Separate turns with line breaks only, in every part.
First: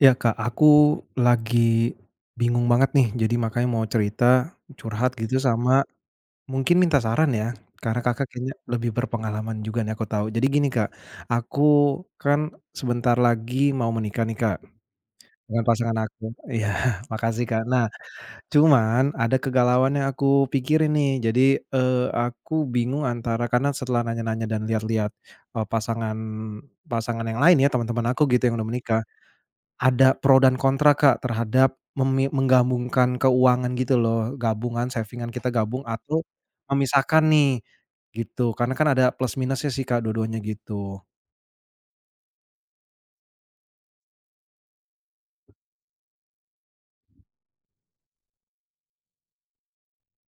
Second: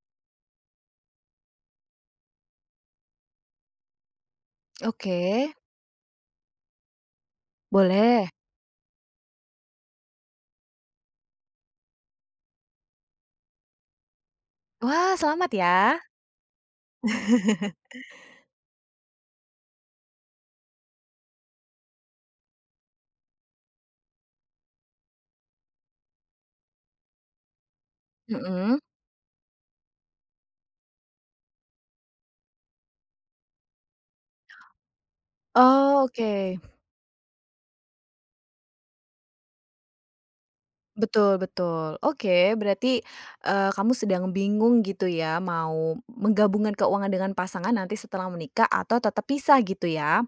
Ya Kak, aku lagi bingung banget nih, jadi makanya mau cerita, curhat
Oke,
gitu sama mungkin minta saran ya, karena Kakak
boleh.
kayaknya lebih berpengalaman juga nih aku tahu. Jadi gini Kak, aku kan sebentar lagi mau menikah nih Kak,
Wah, selamat
dengan
ya.
pasangan aku. Iya, makasih Kak. Nah, cuman ada kegalauan yang aku pikirin nih, jadi, aku bingung antara karena setelah nanya-nanya dan lihat-lihat, pasangan pasangan yang lain ya, teman-teman aku gitu yang udah
Mhm.
menikah. Ada pro dan kontra, Kak, terhadap menggabungkan keuangan gitu loh, gabungan saving-an kita gabung
Oh,
atau
oke.
memisahkan nih, gitu. Karena kan ada plus minusnya sih, Kak, dua-duanya gitu.
Betul betul. Oke, berarti, kamu sedang bingung gitu ya, mau menggabungkan keuangan dengan pasangan nanti setelah menikah atau tetap pisah gitu ya?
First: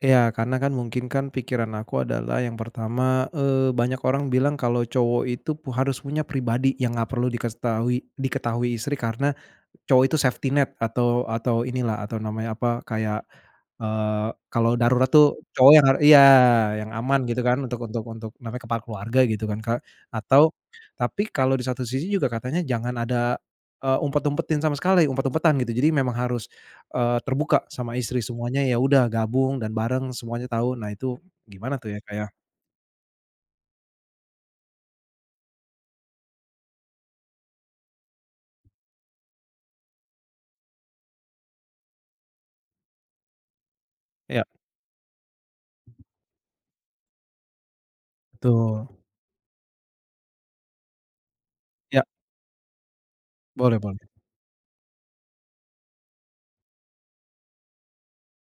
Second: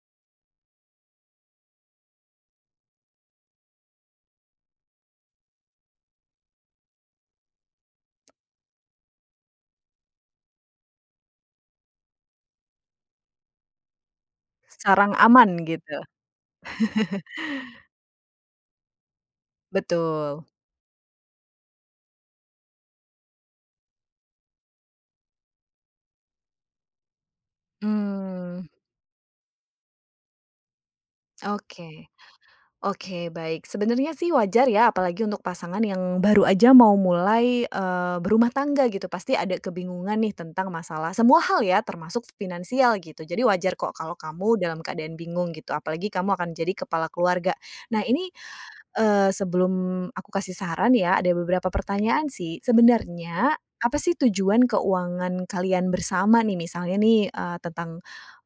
Iya, karena kan mungkin kan pikiran aku adalah yang pertama, banyak orang bilang kalau cowok itu harus punya pribadi yang nggak perlu diketahui diketahui istri karena cowok itu safety net atau inilah, atau namanya apa, kayak kalau darurat
Sarang
tuh
aman
cowok yang
gitu.
iya, yang aman gitu kan untuk namanya kepala keluarga gitu kan, Kak.
Betul.
Atau tapi kalau di satu sisi juga katanya jangan ada, umpet-umpetin sama sekali, umpet-umpetan gitu. Jadi memang harus, terbuka sama istri
Hmm.
semuanya, ya udah gabung dan bareng semuanya tahu. Nah itu gimana tuh ya,
Oke.
Kak, ya?
Oke, baik. Sebenarnya sih wajar ya, apalagi untuk pasangan yang baru aja mau mulai, berumah tangga gitu, pasti ada kebingungan nih tentang masalah semua hal ya, termasuk finansial gitu. Jadi wajar kok kalau
Iya,
kamu dalam keadaan bingung gitu, apalagi kamu akan jadi kepala keluarga. Nah ini
betul.
Eee, sebelum aku kasih saran ya, ada beberapa
Iya,
pertanyaan sih. Sebenarnya,
boleh
apa
boleh.
sih tujuan keuangan kalian bersama nih? Misalnya nih, tentang,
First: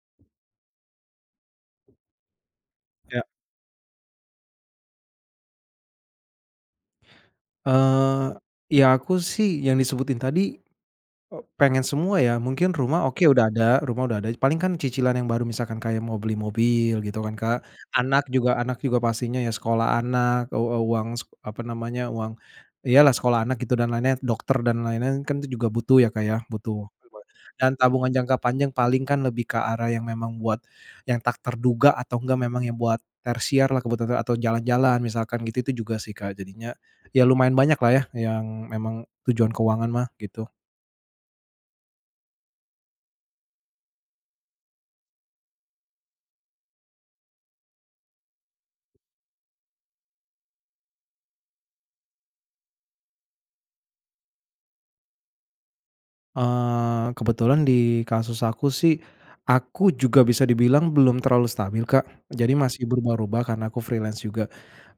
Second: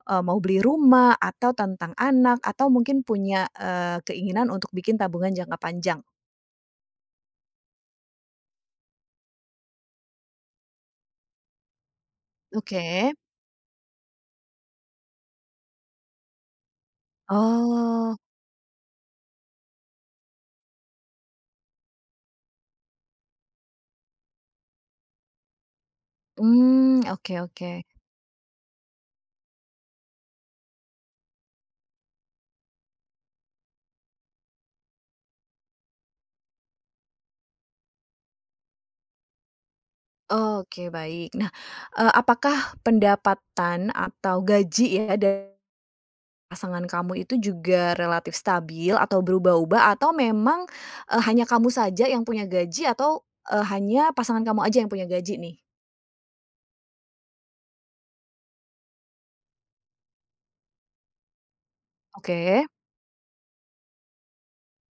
mau beli rumah, atau tentang anak, atau mungkin
Iya,
punya, keinginan untuk bikin tabungan jangka panjang?
eee, ya aku sih yang disebutin tadi. Oh, pengen semua ya, mungkin rumah
Oke.
oke udah ada, rumah udah ada, paling kan cicilan yang baru misalkan kayak mau beli mobil gitu kan, Kak.
Oh,
Anak juga pastinya ya sekolah anak, uang apa namanya, uang iyalah sekolah anak gitu dan lainnya dokter dan lain-lain kan itu juga butuh ya, Kak, ya, butuh.
mmm, oke oke.
Dan tabungan jangka panjang paling kan lebih ke arah yang memang buat yang tak terduga atau enggak memang yang buat tersiar lah kebutuhan atau jalan-jalan misalkan gitu, itu juga sih, Kak. Jadinya ya lumayan banyak lah ya yang memang tujuan keuangan mah, gitu.
Oke, baik. Nah, apakah pendapatan atau gaji ya da pasangan kamu itu juga relatif stabil atau berubah-ubah atau memang, hanya kamu saja yang punya gaji atau, hanya pasangan kamu aja yang punya gaji nih?
Kebetulan di kasus aku sih, aku juga bisa dibilang belum terlalu stabil, Kak. Jadi
Oke.
masih berubah-ubah karena aku freelance juga,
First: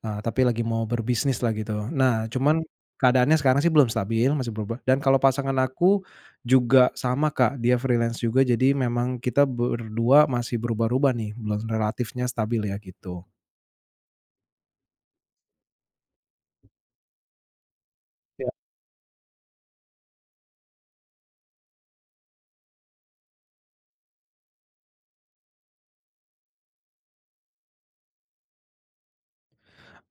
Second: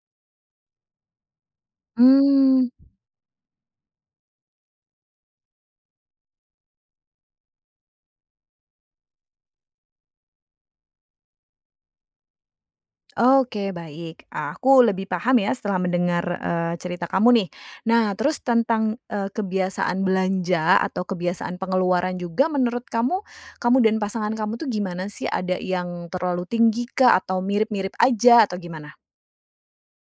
tapi lagi mau berbisnis lah gitu. Nah, cuman
Hmm.
keadaannya sekarang sih belum stabil, masih berubah dan kalau pasangan aku juga sama, Kak, dia freelance juga jadi memang kita berdua masih berubah-ubah nih, belum relatifnya stabil ya gitu.
Oke baik, aku lebih paham ya setelah mendengar, cerita kamu nih. Nah terus tentang, kebiasaan belanja atau kebiasaan pengeluaran juga menurut kamu, kamu dan pasangan kamu tuh gimana sih? Ada yang terlalu tinggi kah? Atau mirip-mirip aja? Atau gimana?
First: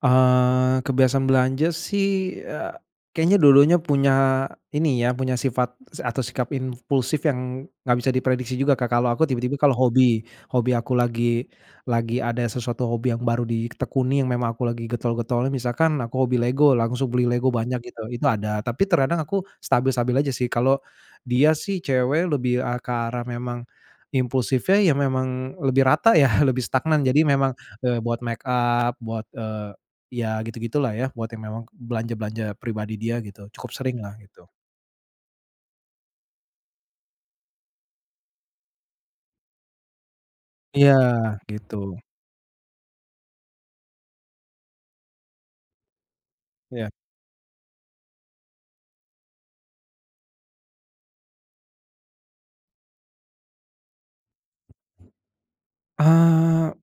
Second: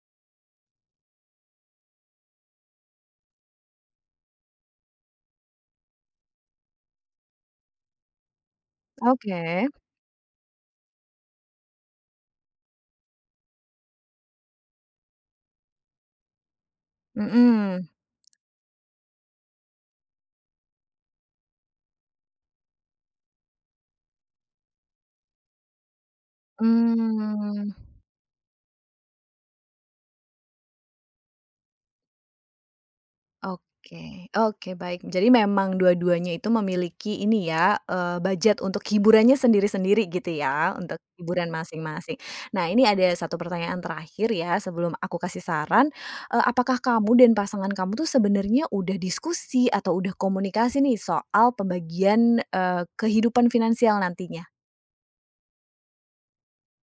Kebiasaan belanja sih, kayaknya dua-duanya punya ini ya, punya sifat atau sikap impulsif yang nggak bisa diprediksi juga, Kak. Kalau aku
Oke,
tiba-tiba kalau hobi, hobi aku lagi ada sesuatu hobi yang baru ditekuni yang memang aku lagi getol-getolnya, misalkan aku hobi Lego, langsung beli Lego banyak
mhm.
gitu, itu ada. Tapi terkadang aku stabil-stabil aja sih. Kalau dia sih cewek lebih, ke arah memang impulsifnya ya memang lebih rata ya, lebih stagnan. Jadi memang,
Mmm,
buat make up, buat, ya gitu-gitulah ya, buat yang memang belanja-belanja pribadi dia gitu, cukup seringlah
oke.
gitu.
Oke baik. Jadi memang dua-duanya itu memiliki ini ya, budget untuk hiburannya sendiri-sendiri gitu ya,
Iya,
untuk hiburan
gitu.
masing-masing. Nah ini ada satu pertanyaan terakhir ya sebelum aku kasih saran, apakah
Iya.
kamu dan pasangan kamu tuh sebenarnya udah diskusi atau udah komunikasi nih soal pembagian, kehidupan finansial nantinya?
Eee,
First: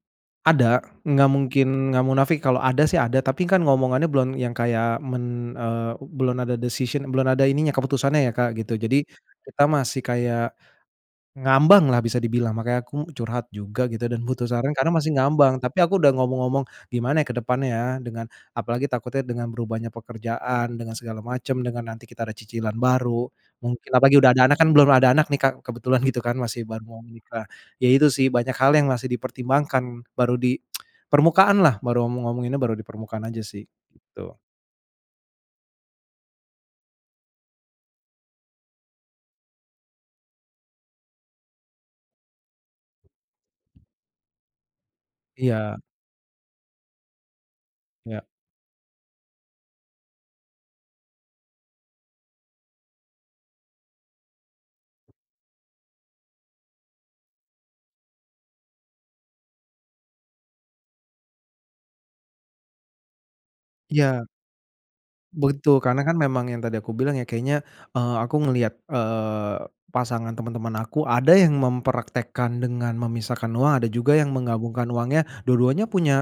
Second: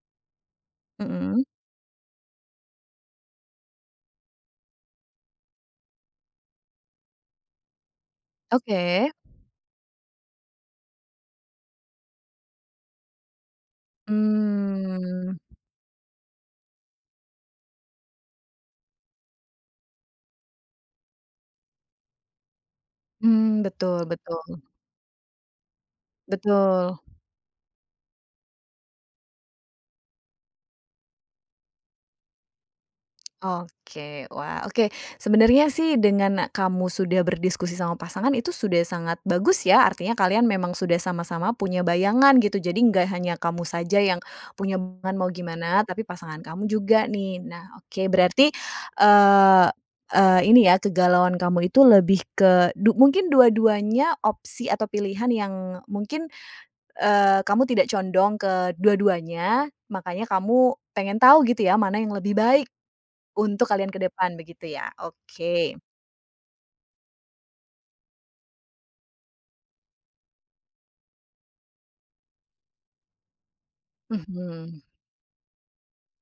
ada, nggak
Mhm,
mungkin nggak munafik kalau ada sih ada, tapi kan ngomongannya belum yang kayak eee, belum ada decision belum ada ininya, keputusannya ya Kak, gitu. Jadi
oke,
kita masih kayak ngambang lah bisa dibilang, makanya aku curhat juga gitu dan butuh saran karena masih
mmm,
ngambang, tapi aku udah ngomong-ngomong gimana ya ke depannya ya dengan apalagi takutnya dengan berubahnya pekerjaan, dengan segala macam, dengan nanti kita ada cicilan baru,
mmm,
mungkin
betul
apalagi udah ada
betul
anak kan belum ada anak nih Kak, kebetulan gitu kan masih baru
betul.
mau menikah. Ya itu sih banyak hal yang masih dipertimbangkan, baru di permukaan lah, baru ngomong-ngomonginnya baru di permukaan aja sih,
Oke,
gitu.
wah, oke. Sebenarnya sih dengan kamu sudah berdiskusi sama pasangan itu sudah sangat bagus ya, artinya kalian memang sudah sama-sama punya bayangan gitu. Jadi nggak hanya kamu saja yang punya bayangan mau
Iya,
gimana, tapi pasangan kamu juga nih. Nah, oke,
iya.
berarti eee eee, ini ya kegalauan kamu itu lebih ke du mungkin dua-duanya opsi atau pilihan yang mungkin, kamu tidak condong ke dua-duanya, makanya kamu pengen tahu gitu ya, mana yang lebih baik untuk kalian ke
Iya.
depan begitu ya?
Betul,
Oke.
karena kan memang yang tadi aku bilang ya kayaknya, aku ngelihat, pasangan teman-teman aku ada yang mempraktekkan dengan memisahkan uang, ada juga yang
Mhm.
menggabungkan uangnya, dua-duanya punya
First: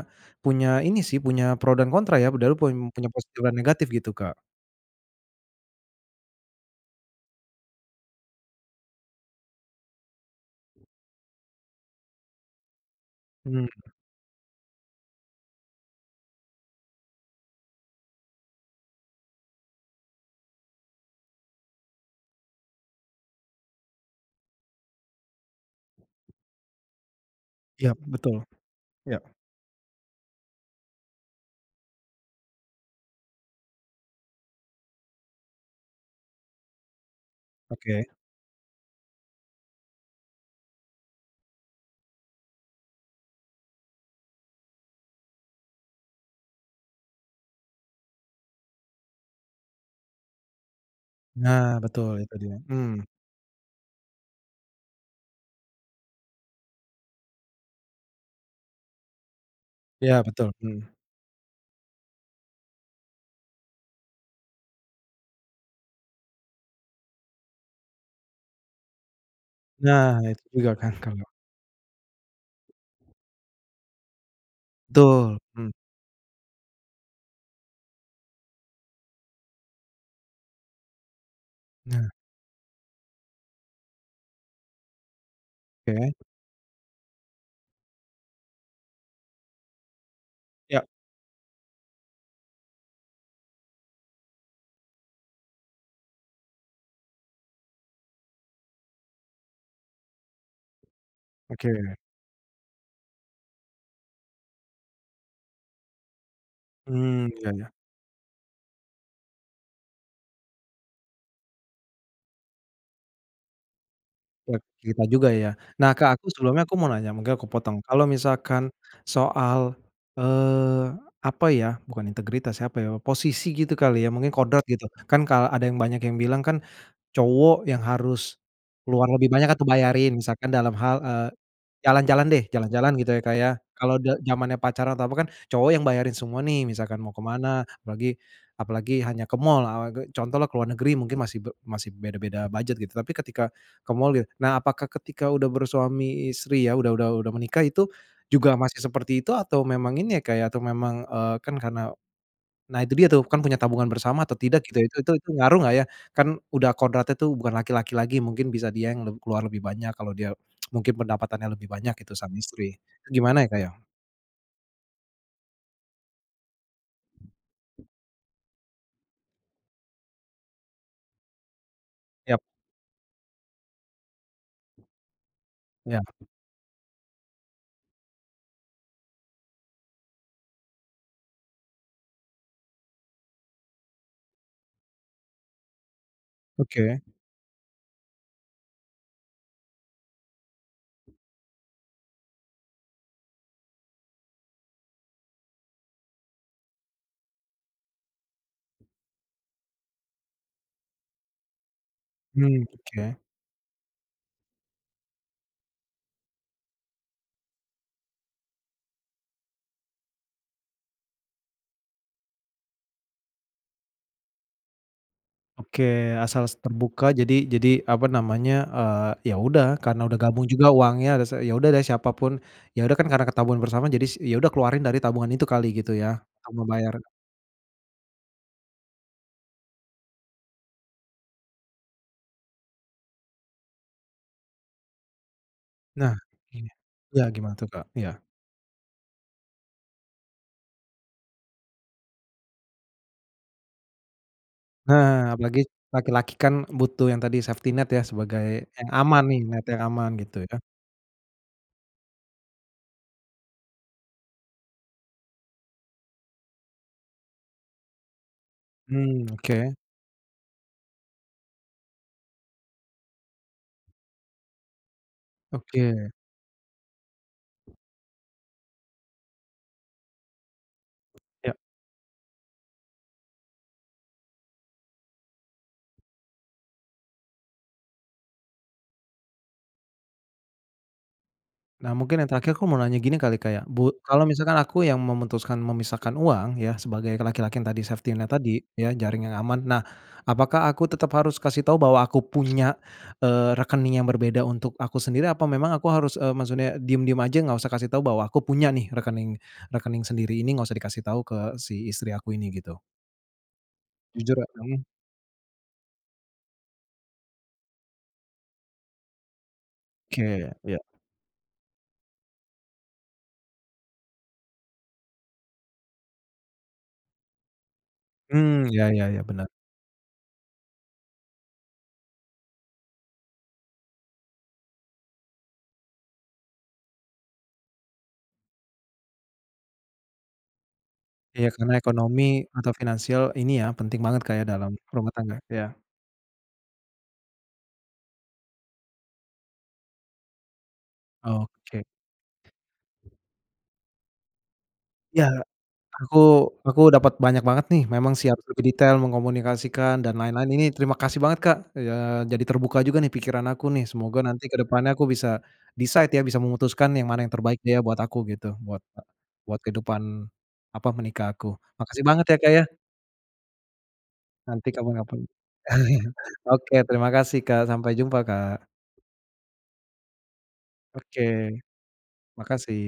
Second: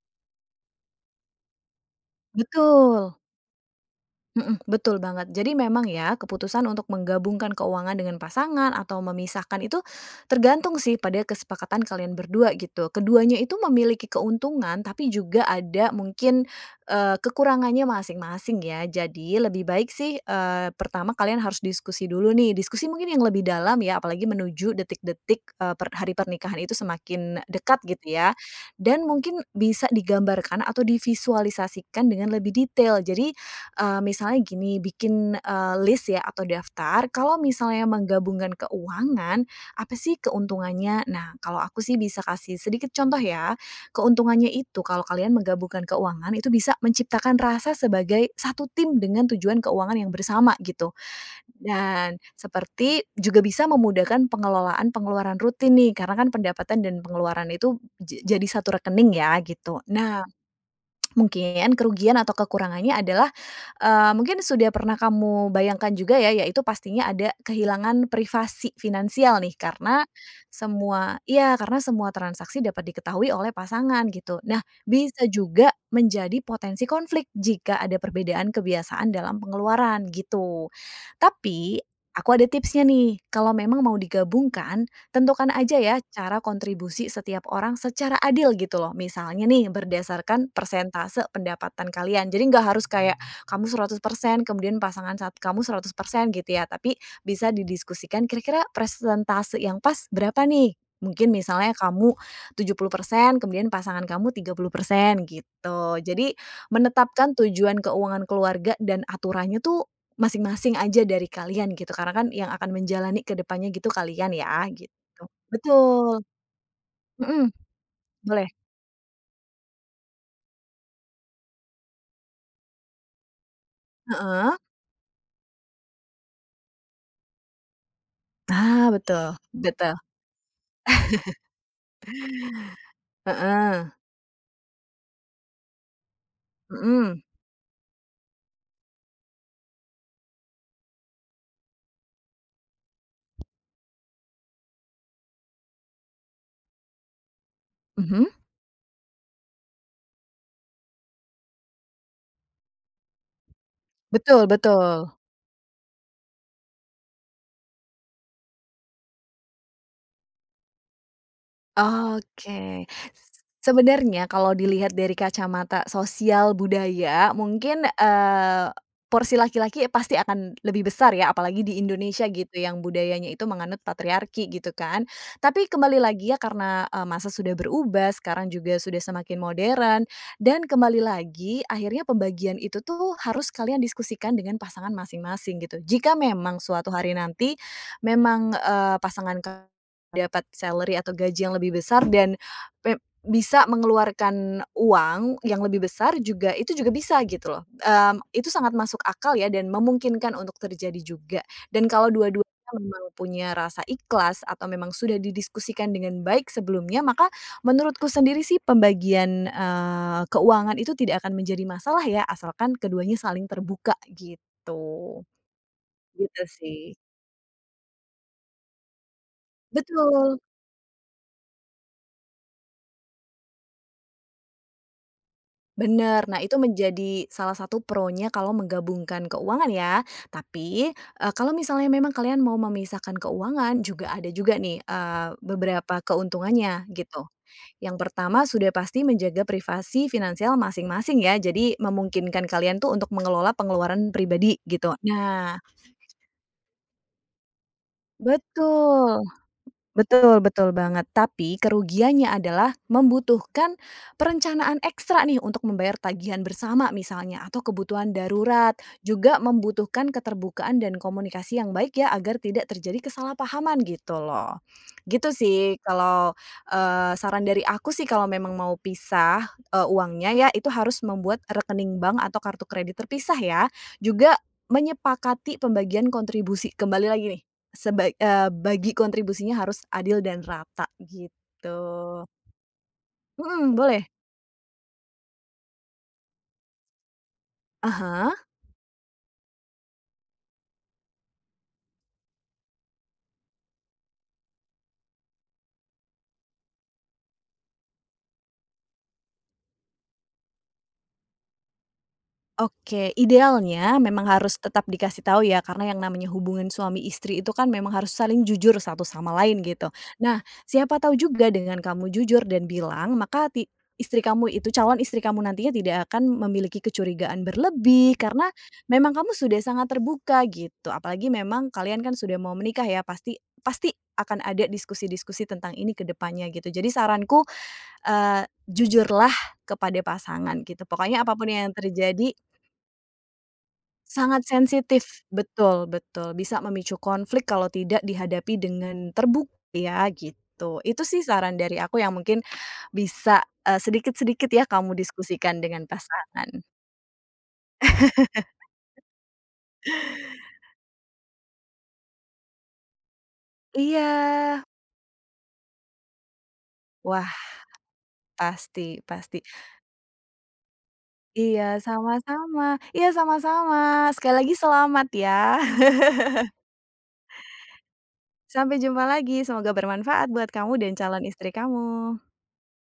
punya ini sih, punya pro dan kontra ya, padahal pun punya
Betul.
positif dan negatif gitu, Kak.
Mhm, betul banget. Jadi memang ya, keputusan untuk menggabungkan keuangan dengan pasangan atau memisahkan itu tergantung sih pada kesepakatan kalian berdua gitu. Keduanya itu
Mhm,
memiliki keuntungan tapi juga ada mungkin, kekurangannya masing-masing ya. Jadi lebih baik sih, pertama kalian harus diskusi dulu nih, diskusi mungkin yang lebih dalam ya, apalagi menuju detik-detik, per hari pernikahan itu semakin dekat
iya
gitu ya.
betul,
Dan
ya
mungkin bisa digambarkan atau divisualisasikan dengan lebih detail. Jadi misalnya gini, bikin, list ya atau daftar, kalau misalnya
oke.
menggabungkan keuangan, apa sih keuntungannya? Nah, kalau aku sih bisa kasih sedikit contoh ya. Keuntungannya itu kalau kalian menggabungkan keuangan, itu bisa menciptakan rasa sebagai satu tim dengan tujuan keuangan yang bersama gitu.
Nah, betul
Dan
itu dia, mmm,
seperti juga bisa memudahkan pengelolaan pengeluaran rutin nih, karena kan pendapatan dan pengeluaran itu ja jadi satu rekening ya, gitu.
iya
Nah,
betul, mhm.
mungkin kerugian atau kekurangannya adalah, mungkin sudah pernah kamu bayangkan juga ya, yaitu pastinya ada kehilangan privasi finansial nih karena
Nah itu juga kan
semua
kalau
iya, karena semua transaksi dapat diketahui oleh pasangan gitu. Nah, bisa
betul, mhm,
juga menjadi potensi konflik jika ada perbedaan kebiasaan dalam pengeluaran gitu. Tapi,
nah
aku ada tipsnya nih, kalau memang mau digabungkan, tentukan aja ya
oke,
cara kontribusi setiap orang secara adil gitu loh. Misalnya nih berdasarkan
ya
persentase pendapatan kalian. Jadi nggak harus kayak kamu 100% kemudian pasangan saat kamu 100% gitu ya. Tapi bisa didiskusikan kira-kira persentase yang pas berapa nih? Mungkin misalnya
oke,
kamu 70%, kemudian pasangan kamu 30% gitu. Jadi
mmm,
menetapkan
ya.
tujuan keuangan keluarga dan aturannya tuh masing-masing aja dari kalian gitu. Karena kan yang akan menjalani ke depannya gitu kalian
Ya,
ya gitu.
cerita
Gitu.
juga ya. Nah, Kak,
Betul,
aku sebelumnya aku mau nanya, mungkin aku
mhm,
potong. Kalau
boleh,
misalkan soal, eee, apa ya, bukan integritas, ya, apa ya, posisi gitu kali ya, mungkin
heeh,
kodrat gitu. Kan ada yang banyak yang bilang kan, cowok yang harus
nah
keluar
betul
lebih banyak atau
betul,
bayarin misalkan dalam hal, jalan-jalan deh, jalan-jalan gitu ya, Kak, ya.
heeh,
Kalau zamannya pacaran atau apa kan cowok yang bayarin semua nih, misalkan mau ke
mhm,
mana, apalagi apalagi hanya ke mall, contohlah ke luar negeri mungkin masih beda-beda budget gitu, tapi ketika ke mall gitu. Nah, apakah ketika udah bersuami istri ya, udah menikah itu
mhm,
juga masih seperti itu atau memang ini ya, Kak, ya, atau memang, kan karena nah itu dia tuh, kan punya tabungan bersama atau
betul
tidak gitu ya,
betul.
itu ngaruh nggak ya? Kan udah kodratnya tuh bukan laki-laki lagi, mungkin bisa dia yang keluar lebih banyak kalau dia mungkin pendapatannya lebih banyak gitu sama istri.
Oke.
Gimana ya, Kak, ya?
Sebenarnya kalau dilihat dari kacamata sosial budaya mungkin, porsi laki-laki pasti akan lebih besar ya, apalagi di Indonesia
Yap,
gitu yang budayanya itu menganut patriarki gitu kan. Tapi kembali
ya,
lagi ya karena, masa sudah berubah, sekarang juga sudah semakin modern dan kembali lagi akhirnya pembagian itu tuh harus kalian diskusikan dengan pasangan masing-masing gitu. Jika memang suatu
oke.
hari nanti memang, pasangan ka dapat salary atau gaji yang lebih besar dan pep bisa mengeluarkan uang yang lebih besar juga itu juga bisa gitu loh, mmm, itu sangat masuk akal ya dan memungkinkan untuk terjadi juga. Dan kalau
Mmm,
dua-duanya memang
oke.
punya rasa ikhlas atau memang sudah didiskusikan dengan baik sebelumnya, maka menurutku sendiri sih pembagian, keuangan itu tidak akan menjadi masalah ya, asalkan keduanya saling terbuka gitu.
Oke, asal
Gitu sih.
terbuka jadi apa namanya, ya udah karena udah
Betul.
gabung juga uangnya ada ya udah deh siapa pun, ya udah kan karena ketabungan bersama jadi ya udah keluarin dari tabungan itu kali gitu ya,
Bener, nah
untuk
itu
membayar.
menjadi salah satu pro-nya kalau menggabungkan keuangan ya. Tapi, kalau misalnya memang kalian mau memisahkan keuangan juga ada juga nih, beberapa
Nah, iya.
keuntungannya
Iya
gitu.
gimana tuh, Kak?
Yang
Iya.
pertama sudah pasti menjaga privasi finansial masing-masing ya, jadi memungkinkan kalian tuh untuk mengelola pengeluaran pribadi gitu.
Nah, apalagi
Nah
laki-laki kan butuh yang tadi safety net ya sebagai yang aman
betul.
nih, net yang aman gitu
Betul
ya.
betul banget, tapi kerugiannya adalah membutuhkan perencanaan ekstra nih untuk membayar tagihan bersama misalnya atau kebutuhan darurat,
Mmm,
juga
oke
membutuhkan keterbukaan dan komunikasi yang baik ya agar tidak terjadi kesalahpahaman gitu loh. Gitu sih
oke,
kalau, saran dari aku sih kalau memang mau pisah, uangnya ya itu harus membuat
ya.
rekening bank atau kartu kredit terpisah ya, juga menyepakati pembagian kontribusi, kembali lagi nih seba bagi kontribusinya harus adil dan rata
Nah mungkin
gitu.
yang terakhir aku mau nanya gini kali Kak ya,
Mhm, boleh.
kalau misalkan aku yang memutuskan memisahkan uang ya sebagai laki-laki yang tadi
Ah
safety net
hah.
tadi ya, jaring yang aman. Nah, apakah aku tetap harus kasih tahu bahwa aku punya, rekening yang berbeda untuk aku sendiri apa memang aku harus, maksudnya diem-diem aja nggak usah kasih tahu bahwa aku punya nih rekening rekening sendiri ini nggak usah dikasih tahu ke si istri aku ini gitu?
Oke, idealnya memang
Jujur ya,
harus
mmm,
tetap dikasih tahu ya, karena yang namanya hubungan suami istri itu kan memang harus saling jujur satu sama lain gitu. Nah,
oke, iya,
siapa tahu juga dengan kamu jujur dan bilang, maka ti istri kamu itu calon istri kamu nantinya tidak akan memiliki kecurigaan berlebih karena
mmm, ya ya
memang
ya,
kamu
benar.
sudah sangat terbuka gitu. Apalagi memang kalian kan sudah mau menikah ya, pasti pasti akan ada diskusi-diskusi tentang ini ke depannya gitu. Jadi saranku, eee, jujurlah kepada pasangan gitu. Pokoknya
Iya,
apapun yang
karena ekonomi
terjadi
atau finansial ini ya, penting banget Kak,
sangat
ya dalam rumah
sensitif,
tangga, ya.
betul betul, bisa memicu konflik kalau tidak dihadapi dengan terbukti ya, gitu. Itu sih saran dari
Oke.
aku yang mungkin bisa, sedikit-sedikit ya kamu
Ya,
diskusikan dengan
aku
pasangan.
aku dapat banyak banget nih, memang sih harus lebih detail mengkomunikasikan dan lain-lain. Ini terima kasih banget Kak, ya jadi terbuka juga nih pikiran aku nih,
Iya,
semoga nanti ke depannya aku bisa decide ya, bisa memutuskan yang mana
wah
yang terbaik ya buat aku gitu, buat
pasti pasti.
buat kehidupan, apa, menikah aku.
Iya,
Makasih banget ya Kak,
sama-sama.
ya.
Iya sama-sama, sekali lagi
Nanti
selamat
kapan-kapan.
ya.
Oke, terima kasih, Kak. Sampai jumpa, Kak.
Sampai jumpa lagi, semoga bermanfaat buat kamu dan
Oke,
calon istri kamu.
makasih.